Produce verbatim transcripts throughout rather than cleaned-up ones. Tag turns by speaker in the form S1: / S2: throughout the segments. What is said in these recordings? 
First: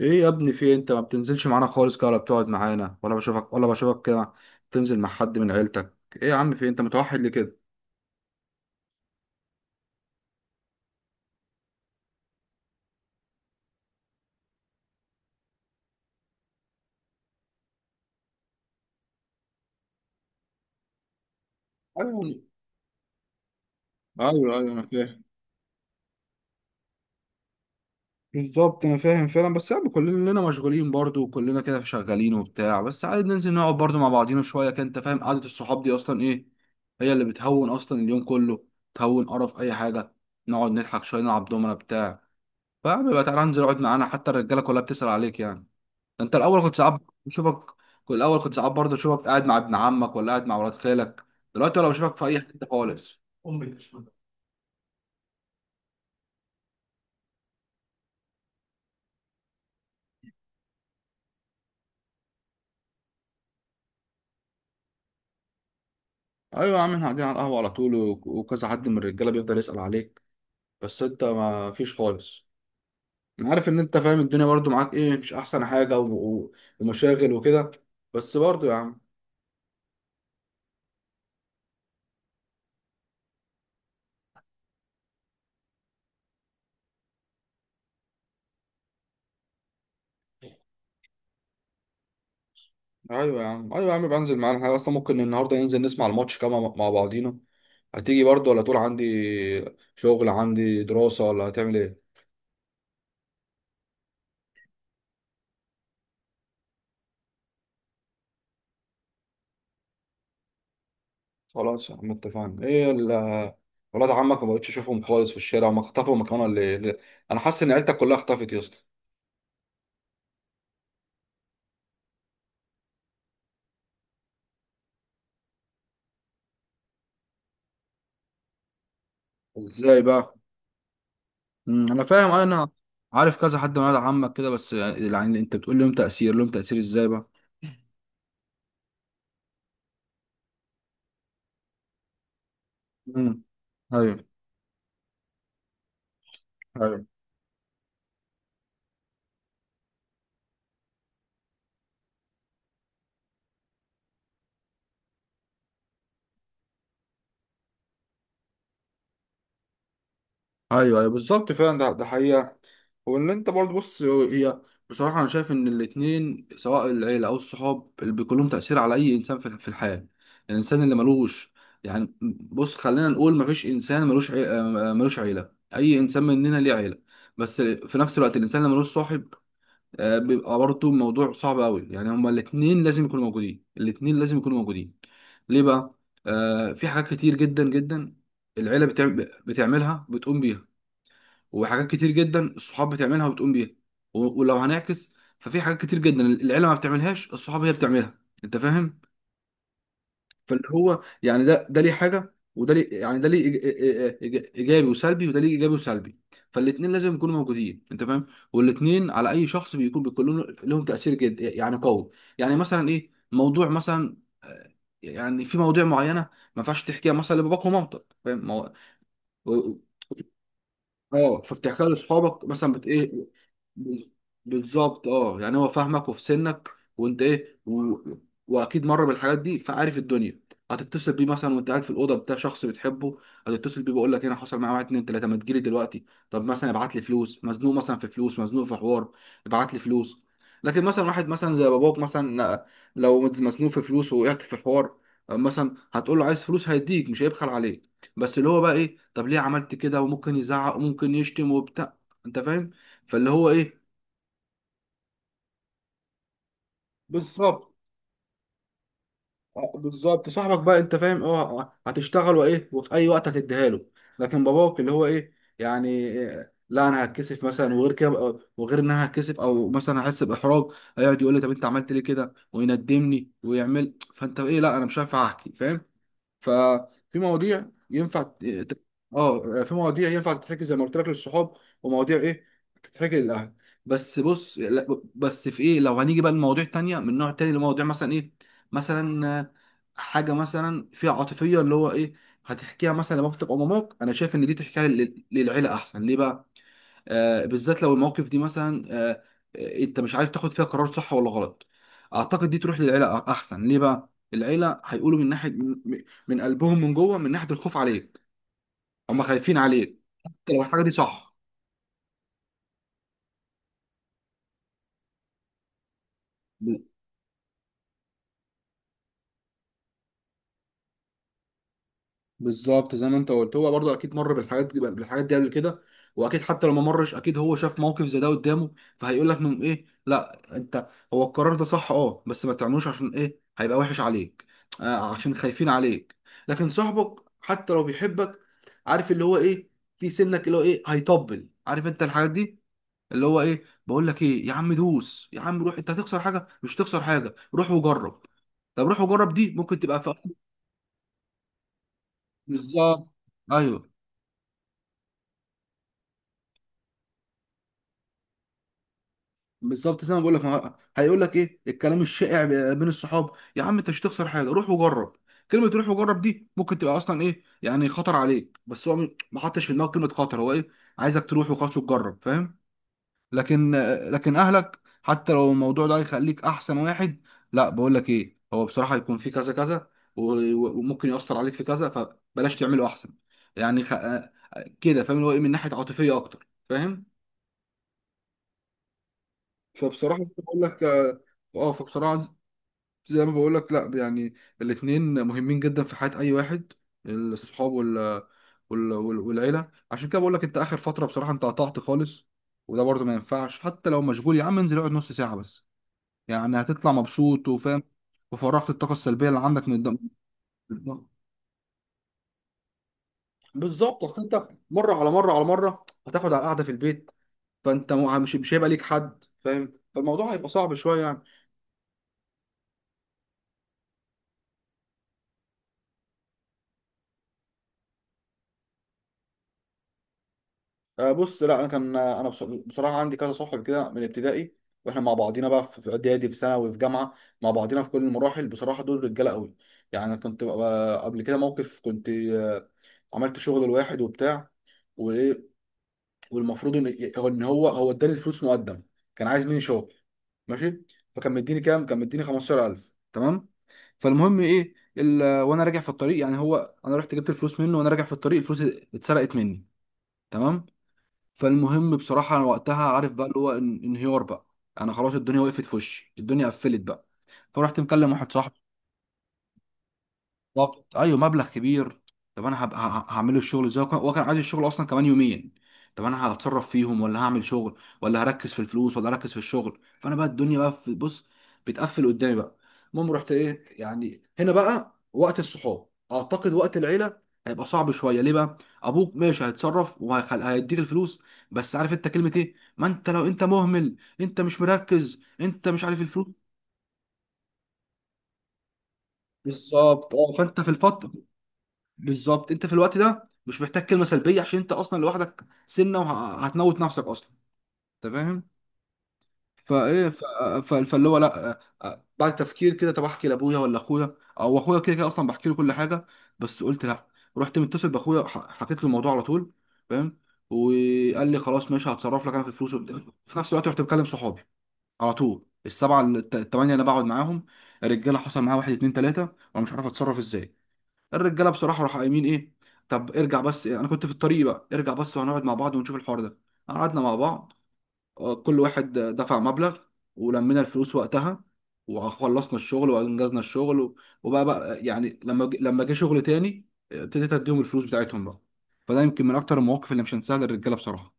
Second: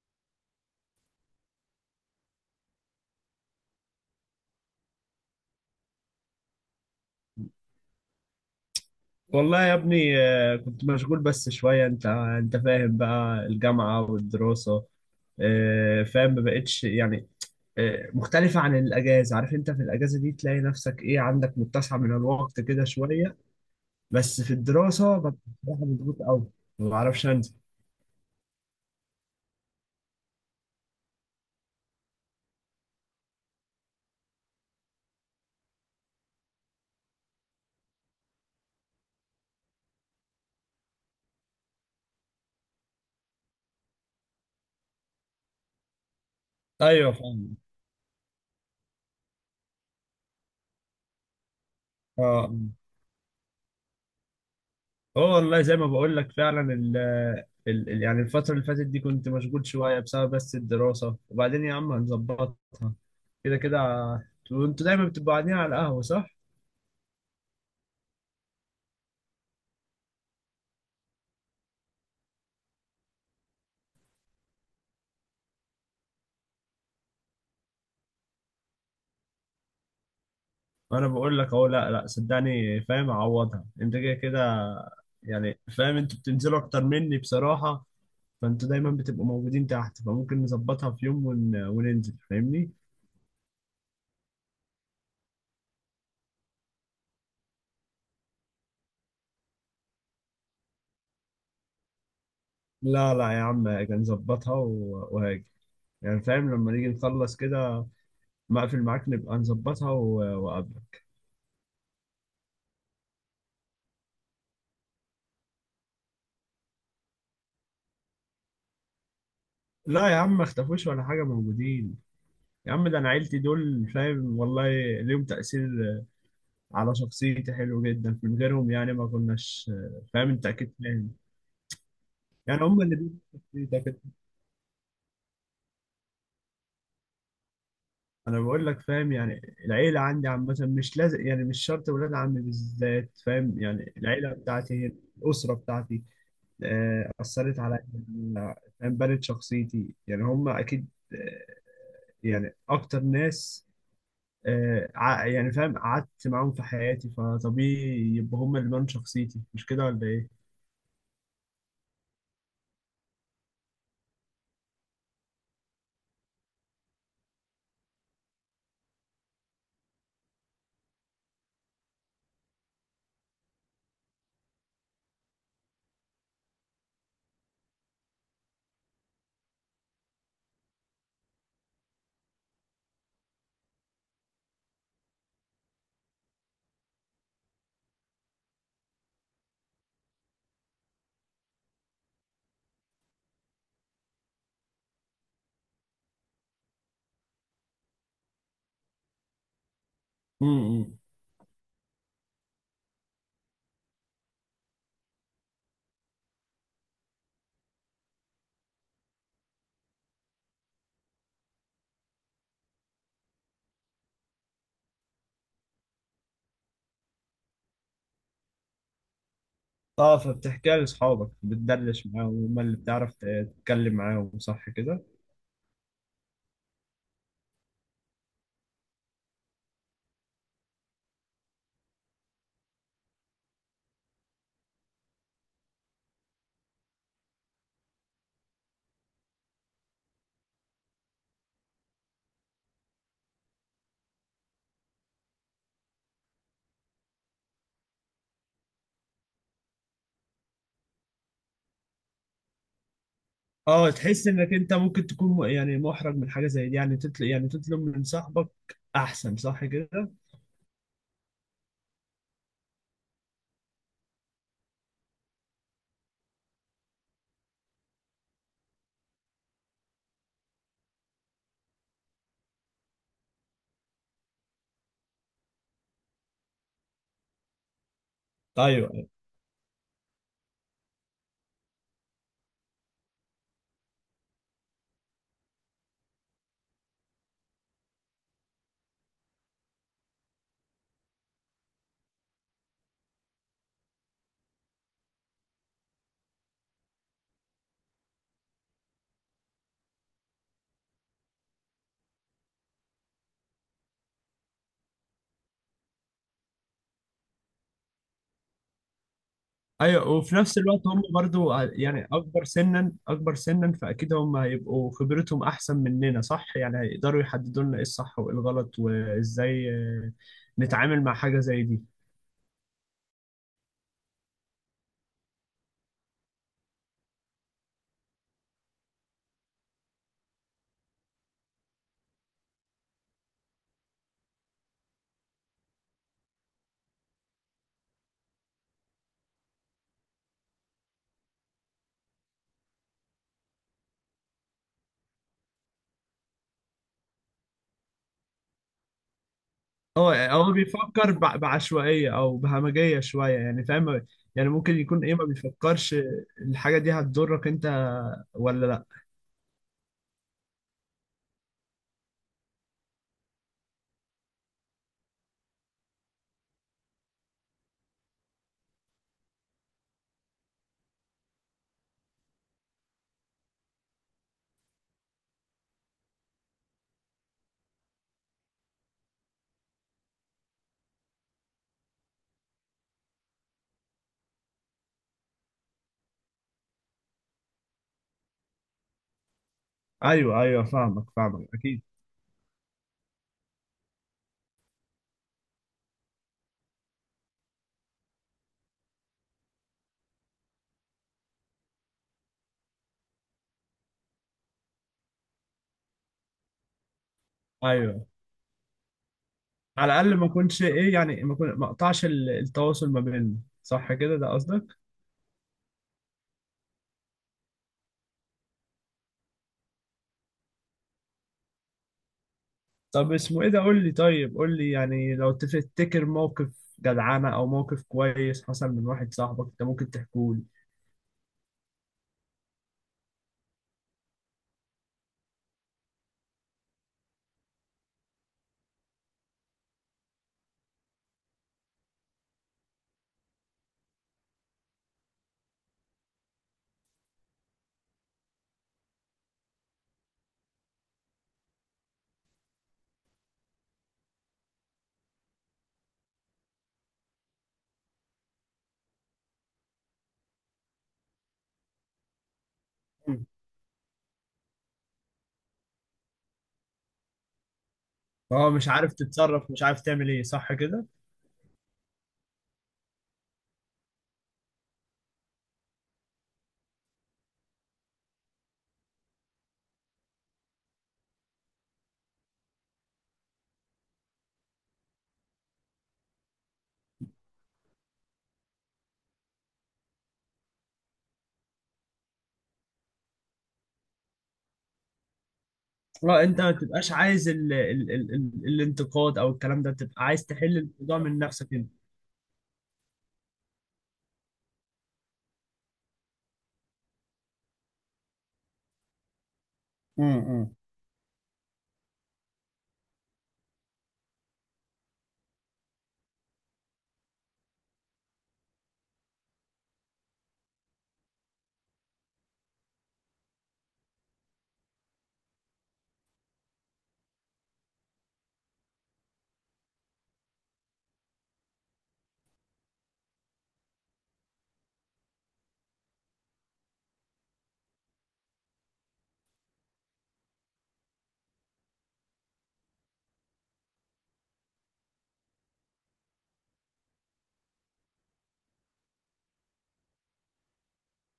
S1: ايه يا ابني في إيه؟ انت ما بتنزلش معانا خالص كده، ولا بتقعد معانا ولا بشوفك ولا بشوفك كده. تنزل مع حد من عيلتك. ايه يا عم في إيه؟ انت متوحد ليه كده.
S2: والله يا ابني آه، كنت مشغول بس شوية انت انت فاهم بقى الجامعة والدراسة. آه، فاهم ما بقتش يعني. آه، مختلفة عن الأجازة، عارف انت في الأجازة دي تلاقي نفسك ايه؟ عندك متسع من
S1: ايوه،
S2: الوقت كده شوية، بس
S1: ايوه،
S2: في
S1: ايوه، انا
S2: الدراسة
S1: فاهم.
S2: ببقى بصراحة مضغوط أوي، ما بعرفش أنزل.
S1: بالظبط انا فاهم فعلا، بس يعني كلنا مشغولين برضو، وكلنا كده شغالين وبتاع، بس عادي ننزل نقعد برضو مع بعضينا شويه كده. انت فاهم قعده الصحاب دي اصلا ايه؟ هي اللي بتهون اصلا اليوم كله. تهون قرف اي حاجه. نقعد نضحك شويه، نلعب دومنا بتاع فبيبقى تعالى انزل اقعد معانا، حتى الرجاله كلها بتسأل عليك يعني. انت الاول كنت ساعات
S2: ايوه فاهم.
S1: بشوفك، كل الاول كنت ساعات برضه اشوفك قاعد مع ابن عمك، ولا قاعد مع ولاد خالك. دلوقتي ولا بشوفك في اي
S2: اه
S1: حته خالص. امي بتشوف.
S2: اه والله، زي ما بقول لك فعلا ال ال ال- يعني الفترة اللي فاتت دي كنت مشغول شوية بسبب بس الدراسة، وبعدين يا عم هنظبطها كده كده. وانتوا دايما بتبقوا قاعدين على القهوة صح؟
S1: ايوه يا عم، احنا قاعدين على القهوه على طول، و- وكذا حد من الرجاله بيفضل يسال عليك، بس انت ما فيش خالص. انا عارف ان انت فاهم الدنيا برضه، معاك ايه مش احسن حاجه و... و... ومشاغل وكده، بس برضه يا عم.
S2: انا بقول لك اهو، لا لا صدقني فاهم، اعوضها انت كده كده. يعني فاهم انتوا بتنزلوا اكتر مني بصراحة، فانتوا دايما بتبقوا موجودين تحت، فممكن نظبطها في يوم ون... وننزل، فاهمني؟
S1: ايوه يا عم، ايوه يا عم، بنزل معانا. احنا اصلا ممكن النهارده ننزل نسمع الماتش كمان مع مع بعضينا. هتيجي برضه؟ ولا تقول عندي شغل، عندي دراسه، ولا هتعمل ايه؟
S2: لا لا يا عم هاجي نظبطها و... وهاجي، يعني فاهم لما نيجي نخلص كده مقفل معاك نبقى نظبطها و- وقبل.
S1: خلاص يا عم اتفقنا. ايه ال ولاد عمك ما بقتش اشوفهم خالص في الشارع، هم اختفوا مكانها اللي اللي- انا حاسس ان عيلتك كلها اختفت يا اسطى.
S2: لا يا عم ما اختفوش ولا حاجة، موجودين. يا عم ده انا عيلتي دول فاهم، والله ليهم تأثير على شخصيتي حلو جدا، من غيرهم يعني ما كناش.
S1: ازاي
S2: فاهم
S1: بقى؟
S2: انت اكيد فاهم،
S1: مم، انا فاهم
S2: يعني
S1: انا.
S2: هم اللي بيبنوا
S1: عارف كذا حد من
S2: شخصيتك
S1: ولاد
S2: كده.
S1: عمك كده، بس يعني انت بتقول لهم تأثير، لهم تأثير ازاي بقى؟
S2: انا بقول لك فاهم، يعني العيلة عندي عامة، مش لازم يعني مش شرط ولاد عمي بالذات،
S1: امم.
S2: فاهم يعني
S1: ايوه
S2: العيلة بتاعتي هي الأسرة بتاعتي.
S1: ايوه.
S2: آه، أثرت عليا، فاهم بنت شخصيتي، يعني هم أكيد. آه، يعني أكتر ناس آه، ع- يعني فاهم قعدت معاهم في حياتي، فطبيعي يبقى هم اللي بان شخصيتي، مش كده ولا ايه؟
S1: ايوه ايوه بالظبط فعلا، ده ده حقيقة. وان انت برضه بص، هي بصراحه انا شايف ان الاتنين، سواء العيله او الصحاب، اللي بيكون لهم تاثير على اي انسان في في الحياه. الانسان اللي ملوش يعني، بص خلينا نقول مفيش انسان ملوش عي... آه، ملوش عيله. اي انسان مننا ليه عيله. بس في نفس الوقت الانسان اللي ملوش صاحب آه، بيبقى برضه موضوع صعب قوي. يعني هما الاتنين لازم يكونوا موجودين، الاتنين لازم يكونوا موجودين. ليه بقى؟ آه في حاجات كتير جدا جدا العيله بتعم... بتعملها بتقوم بيها، وحاجات كتير جدا الصحاب بتعملها وبتقوم بيها. و- ولو هنعكس ففي حاجات كتير جدا العيله ما بتعملهاش الصحاب هي بتعملها. انت فاهم. فاللي
S2: امم.
S1: هو يعني ده ده ليه حاجه، وده ليه يعني ده ليه إيج- إيج- إيج- ايجابي وسلبي، وده ليه ايجابي وسلبي. فالاثنين لازم يكونوا موجودين، انت فاهم. والاثنين على اي شخص بيكون بيكون لهم لهم تاثير جد يعني قوي. يعني مثلا ايه موضوع مثلا، آه، يعني في مواضيع معينه ما ينفعش تحكيها مثلا لباباك ومامتك، فاهم ما هو.
S2: اه، فبتحكيها لاصحابك،
S1: اه فبتحكيها
S2: بتدردش
S1: لاصحابك
S2: معاهم، هم
S1: مثلا،
S2: اللي
S1: بت ايه،
S2: بتعرف ت- تتكلم
S1: بز-
S2: معاهم، صح كده؟
S1: بالظبط. اه يعني هو فاهمك وفي سنك، وانت ايه و... واكيد مر بالحاجات دي، فعارف الدنيا. هتتصل بيه مثلا وانت قاعد في الاوضه بتاع شخص بتحبه، هتتصل بيه بيقول لك هنا حصل معايا واحد اتنين تلاته، ما تجيلي دلوقتي. طب مثلا ابعت لي فلوس، مزنوق مثلا في فلوس، مزنوق في حوار، ابعت لي فلوس. لكن مثلا واحد مثلا زي باباك مثلا، لو مزنوق في فلوس، وقعت في حوار، مثلا هتقول له عايز فلوس، هيديك مش هيبخل عليك، بس اللي هو بقى ايه، طب ليه عملت كده، وممكن يزعق وممكن يشتم وبتاع. انت فاهم. فاللي هو ايه؟
S2: اه، تحس انك انت ممكن تكون م- يعني محرج من حاجه زي دي، يعني تطلب يعني
S1: بالظبط.
S2: تطلب من صاحبك احسن، صح
S1: آه،
S2: كده؟
S1: بالظبط صاحبك بقى انت فاهم، اه هتشتغل، وايه، وفي اي وقت هتديها له. لكن باباك اللي هو ايه، يعني إيه، لا انا هتكسف مثلا، وغير كده، وغير ان انا هتكسف، او مثلا احس باحراج. هيقعد يقول لي طب انت عملت ليه كده، ويندمني، ويعمل، فانت ايه، لا انا مش هينفع احكي، فاهم. ففي مواضيع ينفع ت- ت-
S2: ايوه
S1: اه في مواضيع ينفع تتحكي زي ما قلت لك للصحاب، ومواضيع ايه تتحكي للاهل. بس بص، لا- بس في ايه، لو هنيجي بقى لمواضيع تانية من نوع تاني، لمواضيع مثلا ايه، مثلا آه، حاجة مثلا فيها عاطفية اللي هو ايه، هتحكيها مثلا لبابتك او ماماك. انا شايف ان دي تحكيها لل- للعيلة احسن. ليه بقى؟ آه، بالذات لو المواقف دي مثلا، آه، آه، انت مش عارف تاخد فيها قرار صح ولا غلط. اعتقد دي تروح للعيله أ- احسن. ليه بقى؟ العيله هيقولوا من ناحيه، من من قلبهم من جوه، من ناحيه الخوف عليك. هم خايفين عليك
S2: ايوه، وفي
S1: حتى
S2: نفس
S1: لو الحاجه
S2: الوقت
S1: دي
S2: هم
S1: صح.
S2: برضو ع- يعني اكبر سنا اكبر سنا، فاكيد هم هيبقوا خبرتهم احسن مننا صح، يعني هيقدروا يحددوا لنا ايه الصح وايه الغلط وازاي آه، نتعامل مع حاجة زي دي.
S1: بالظبط زي ما انت قلت، هو برضه اكيد مر بالحاجات دي بالحاجات دي قبل كده، واكيد حتى لو ما مرش، اكيد هو شاف موقف زي ده قدامه. فهيقول لك من ايه، لا انت هو القرار ده صح، اه بس ما تعملوش، عشان ايه، هيبقى وحش عليك. آه عشان خايفين عليك. لكن صاحبك حتى لو بيحبك، عارف اللي هو ايه، في سنك اللي هو ايه هيطبل، عارف انت الحاجات دي، اللي هو ايه، بقول لك ايه يا عم، دوس يا عم، روح، انت هتخسر حاجه، مش هتخسر حاجه، روح وجرب. طب روح وجرب دي ممكن تبقى
S2: هو
S1: في،
S2: هو بيفكر بع- بعشوائية او بهمجية
S1: بالظبط.
S2: شوية، يعني
S1: ايوه.
S2: فاهم، يعني ممكن يكون ايه ما بيفكرش الحاجة دي هتضرك انت ولا لا.
S1: بالظبط زي ما بقول لك، ما هو- هيقول لك ايه الكلام الشائع بين الصحاب، يا عم انت مش هتخسر حاجه، روح وجرب. كلمه روح وجرب دي ممكن تبقى اصلا ايه يعني خطر عليك، بس هو م- ما حطش في دماغه كلمه خطر. هو ايه، عايزك تروح وخلاص وتجرب، فاهم. لكن لكن اهلك حتى لو الموضوع ده هيخليك احسن واحد، لا بقول لك ايه، هو بصراحه هيكون في كذا كذا، و- و- وممكن ياثر عليك في كذا، فبلاش تعمله احسن. يعني خ... آه، كده فاهم اللي هو ايه، من ناحيه عاطفيه اكتر، فاهم. فبصراحه
S2: ايوه
S1: بقول
S2: ايوه،
S1: لك
S2: فاهمك
S1: اه
S2: فاهمك
S1: آه،
S2: اكيد.
S1: فبصراحة زي ما بقولك، لا يعني، الاتنين مهمين جدا في حياة أي واحد، الصحاب وال... وال... وال... والعيلة. عشان كده بقولك أنت آخر فترة بصراحة أنت قطعت خالص، وده برضه ما ينفعش، حتى لو مشغول يا عم انزل اقعد نص ساعة بس، يعني هتطلع مبسوط وفاهم،
S2: ايوه،
S1: وفرغت الطاقة السلبية اللي عندك من
S2: على
S1: الدم.
S2: الاقل ما اكونش ايه، يعني ما أكون- ما اقطعش ال- التواصل ما بيننا، صح
S1: بالظبط،
S2: كده
S1: اصل
S2: ده
S1: انت
S2: قصدك؟
S1: مره على مره على مره هتاخد على القعده في البيت، فانت مو- مش مش هيبقى ليك حد فاهم، فالموضوع هيبقى صعب شويه يعني.
S2: طب اسمه ايه ده؟ قول لي، طيب قول لي يعني لو تفتكر موقف جدعانة او موقف كويس حصل من واحد صاحبك انت، ممكن تحكوا لي.
S1: آه، بص لا انا كان آه، انا بص- بصراحه عندي كذا صاحب كده من ابتدائي، واحنا مع بعضينا بقى في في اعدادي، في ثانوي، في جامعه، مع بعضينا في كل المراحل. بصراحه دول رجاله قوي. يعني أنا كنت آه، قبل كده موقف، كنت آه، عملت شغل لواحد وبتاع، وايه، والمفروض ان إن هو هو اداني الفلوس مقدم. كان عايز مني شغل، ماشي. فكان مديني كام، كان مديني خمسة عشر ألف، تمام. فالمهم ايه ال... وانا راجع في الطريق، يعني هو انا رحت جبت الفلوس منه، وانا راجع في الطريق الفلوس اتسرقت مني، تمام. فالمهم بصراحة أنا وقتها عارف بقى
S2: مم.
S1: اللي هو إن- انهيار بقى. أنا خلاص، الدنيا وقفت في وشي، الدنيا قفلت بقى. فرحت مكلم واحد
S2: هو
S1: صاحبي.
S2: مش عارف تتصرف، مش عارف تعمل ايه، صح كده؟
S1: بالظبط، ايوه، مبلغ كبير. طب انا هبقى ه- هعمله الشغل ازاي، وكان- هو كان عايز الشغل اصلا كمان يومين. طب انا هتصرف فيهم، ولا هعمل شغل، ولا هركز في الفلوس، ولا هركز في الشغل. فانا بقى الدنيا بقى في، بص، بتقفل قدامي بقى. المهم رحت ايه، يعني هنا بقى وقت الصحاب، اعتقد وقت العيله هيبقى صعب شويه. ليه بقى؟ ابوك ماشي هيتصرف وهيديك الفلوس، بس عارف انت كلمه ايه، ما انت لو انت مهمل، انت مش مركز، انت مش عارف
S2: اه،
S1: الفلوس.
S2: انت ما تبقاش عايز ال ال ال ال الانتقاد او الكلام ده، تبقى
S1: بالظبط،
S2: عايز
S1: اه
S2: تحل
S1: فانت في
S2: الموضوع
S1: الفتره،
S2: من نفسك انت.
S1: بالظبط، انت في الوقت ده مش محتاج كلمه سلبيه، عشان انت اصلا لوحدك سنه وهتموت نفسك اصلا. انت فاهم. فايه ف-
S2: مم.
S1: ف- فاللي هو لا، آه، آه، بعد تفكير كده، طب احكي لابويا ولا اخويا، او اخويا كده كده اصلا بحكي له كل حاجه، بس قلت لا. رحت متصل باخويا، ح- حكيت له الموضوع على طول، فاهم، وقال لي خلاص ماشي، هتصرف لك انا في الفلوس وبتاع. في نفس الوقت رحت مكلم صحابي على طول، السبعه الت- الثمانيه اللي بقعد معاهم، الرجاله حصل معاها واحد اتنين تلاته وانا مش عارف اتصرف ازاي. الرجاله بصراحه راحوا قايمين ايه، طب ارجع بس، انا كنت في الطريق بقى، ارجع بس وهنقعد مع بعض ونشوف الحوار ده. قعدنا مع بعض، آه، كل واحد آه، دفع مبلغ، ولمينا الفلوس وقتها، وخلصنا الشغل وانجزنا الشغل و- وبقى بقى يعني، لما ج- لما جه شغل تاني، آه، ابتديت اديهم الفلوس بتاعتهم بقى. فده يمكن من اكتر المواقف اللي مش هنساها للرجاله بصراحه.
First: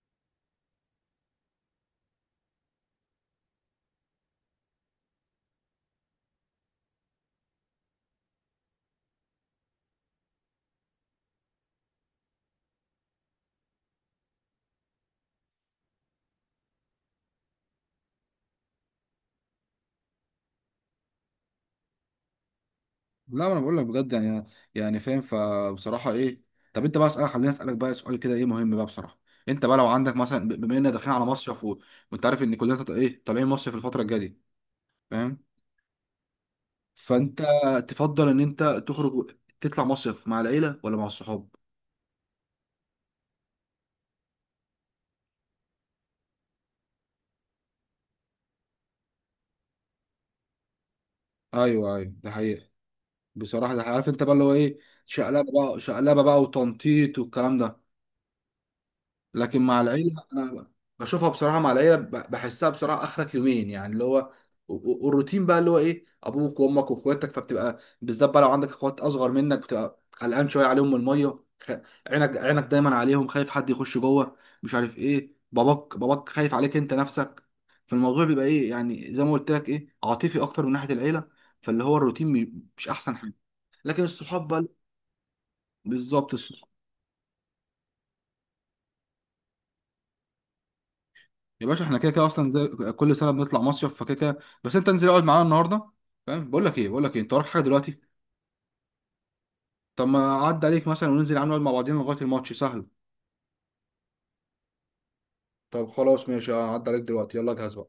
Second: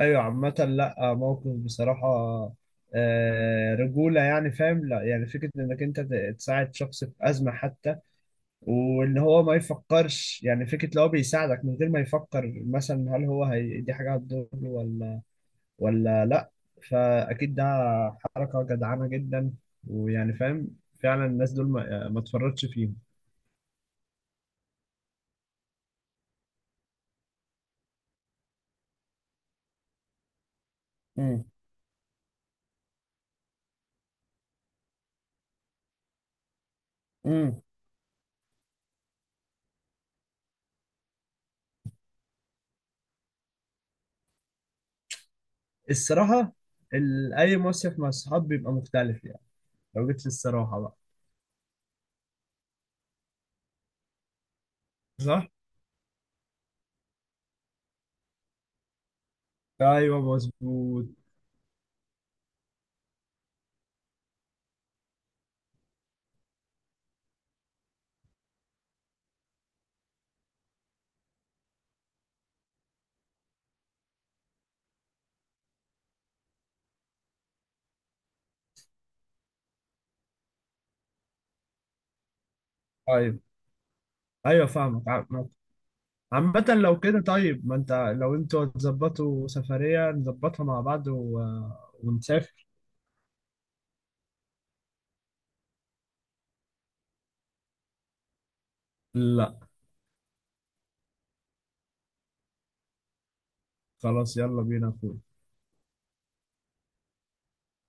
S2: ايوه، عامة لا موقف بصراحة آه، رجولة، يعني فاهم، لا يعني فكرة انك انت ت- تساعد شخص في ازمة حتى، واللي هو ما يفكرش، يعني فكرة لو هو بيساعدك من غير ما يفكر مثلا هل هو هي دي حاجة هتضره ولا ولا لا، فأكيد ده حركة جدعانة جدا، ويعني فاهم فعلا الناس دول ما, ما تفرطش فيهم.
S1: لا ما انا بقول لك بجد يعني، يعني فاهم، فبصراحه ايه، طب انت بقى اسالك، خليني اسالك بقى سؤال كده ايه مهم بقى بصراحه. انت بقى لو عندك مثلا، ب- بما اننا داخلين على
S2: امم.
S1: مصيف و... وانت عارف ان كلنا تط- ايه طالعين مصيف الفتره الجايه دي، فاهم، فانت
S2: امم.
S1: تفضل ان انت تخرج و- تطلع مصيف مع العيله ولا مع الصحاب؟
S2: الصراحة، ال- أي مصيف مع الصحاب بيبقى مختلف يعني، لو جيت للصراحة بقى.
S1: ايوه ايوه ده حقيقه. بصراحه ده حقيقة. عارف انت بقى اللي هو ايه،
S2: صح؟
S1: شقلبه بقى شقلبه بقى، وتنطيط، والكلام ده. لكن مع
S2: أيوه
S1: العيله انا
S2: مظبوط.
S1: بشوفها بصراحه، مع العيله ب- بحسها بصراحه اخرك يومين يعني اللي هو، و- و- والروتين بقى اللي هو ايه، ابوك وامك واخواتك، فبتبقى بالذات بقى لو عندك اخوات اصغر منك، بتبقى قلقان شويه عليهم من الميه خ... عينك عينك دايما عليهم، خايف حد يخش جوه، مش عارف ايه، باباك باباك خايف عليك انت نفسك. فالموضوع بيبقى ايه، يعني زي ما قلت لك ايه، عاطفي اكتر من ناحيه العيله. فاللي هو الروتين مي- مش احسن حاجه.
S2: أيوه
S1: لكن الصحاب بقى،
S2: أيوه فاهمك.
S1: بالظبط.
S2: عامة لو كده طيب ما انت، لو انتوا هتظبطوا سفرية نظبطها مع بعض و...
S1: يا باشا احنا كده كده اصلا
S2: ونسافر.
S1: زي كل سنه بنطلع مصيف، فكده كده، بس انت انزل اقعد معانا النهارده فاهم. بقول لك ايه بقول لك ايه، انت وراك حاجه دلوقتي؟
S2: لا
S1: طب ما اعدي عليك مثلا وننزل يا عم نقعد مع بعضينا لغايه الماتش، سهل.
S2: خلاص، يلا بينا يا اخوي.
S1: طب خلاص ماشي، اعدي عليك دلوقتي، يلا جهز بقى.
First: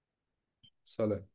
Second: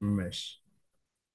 S2: ماشي.
S1: سلام.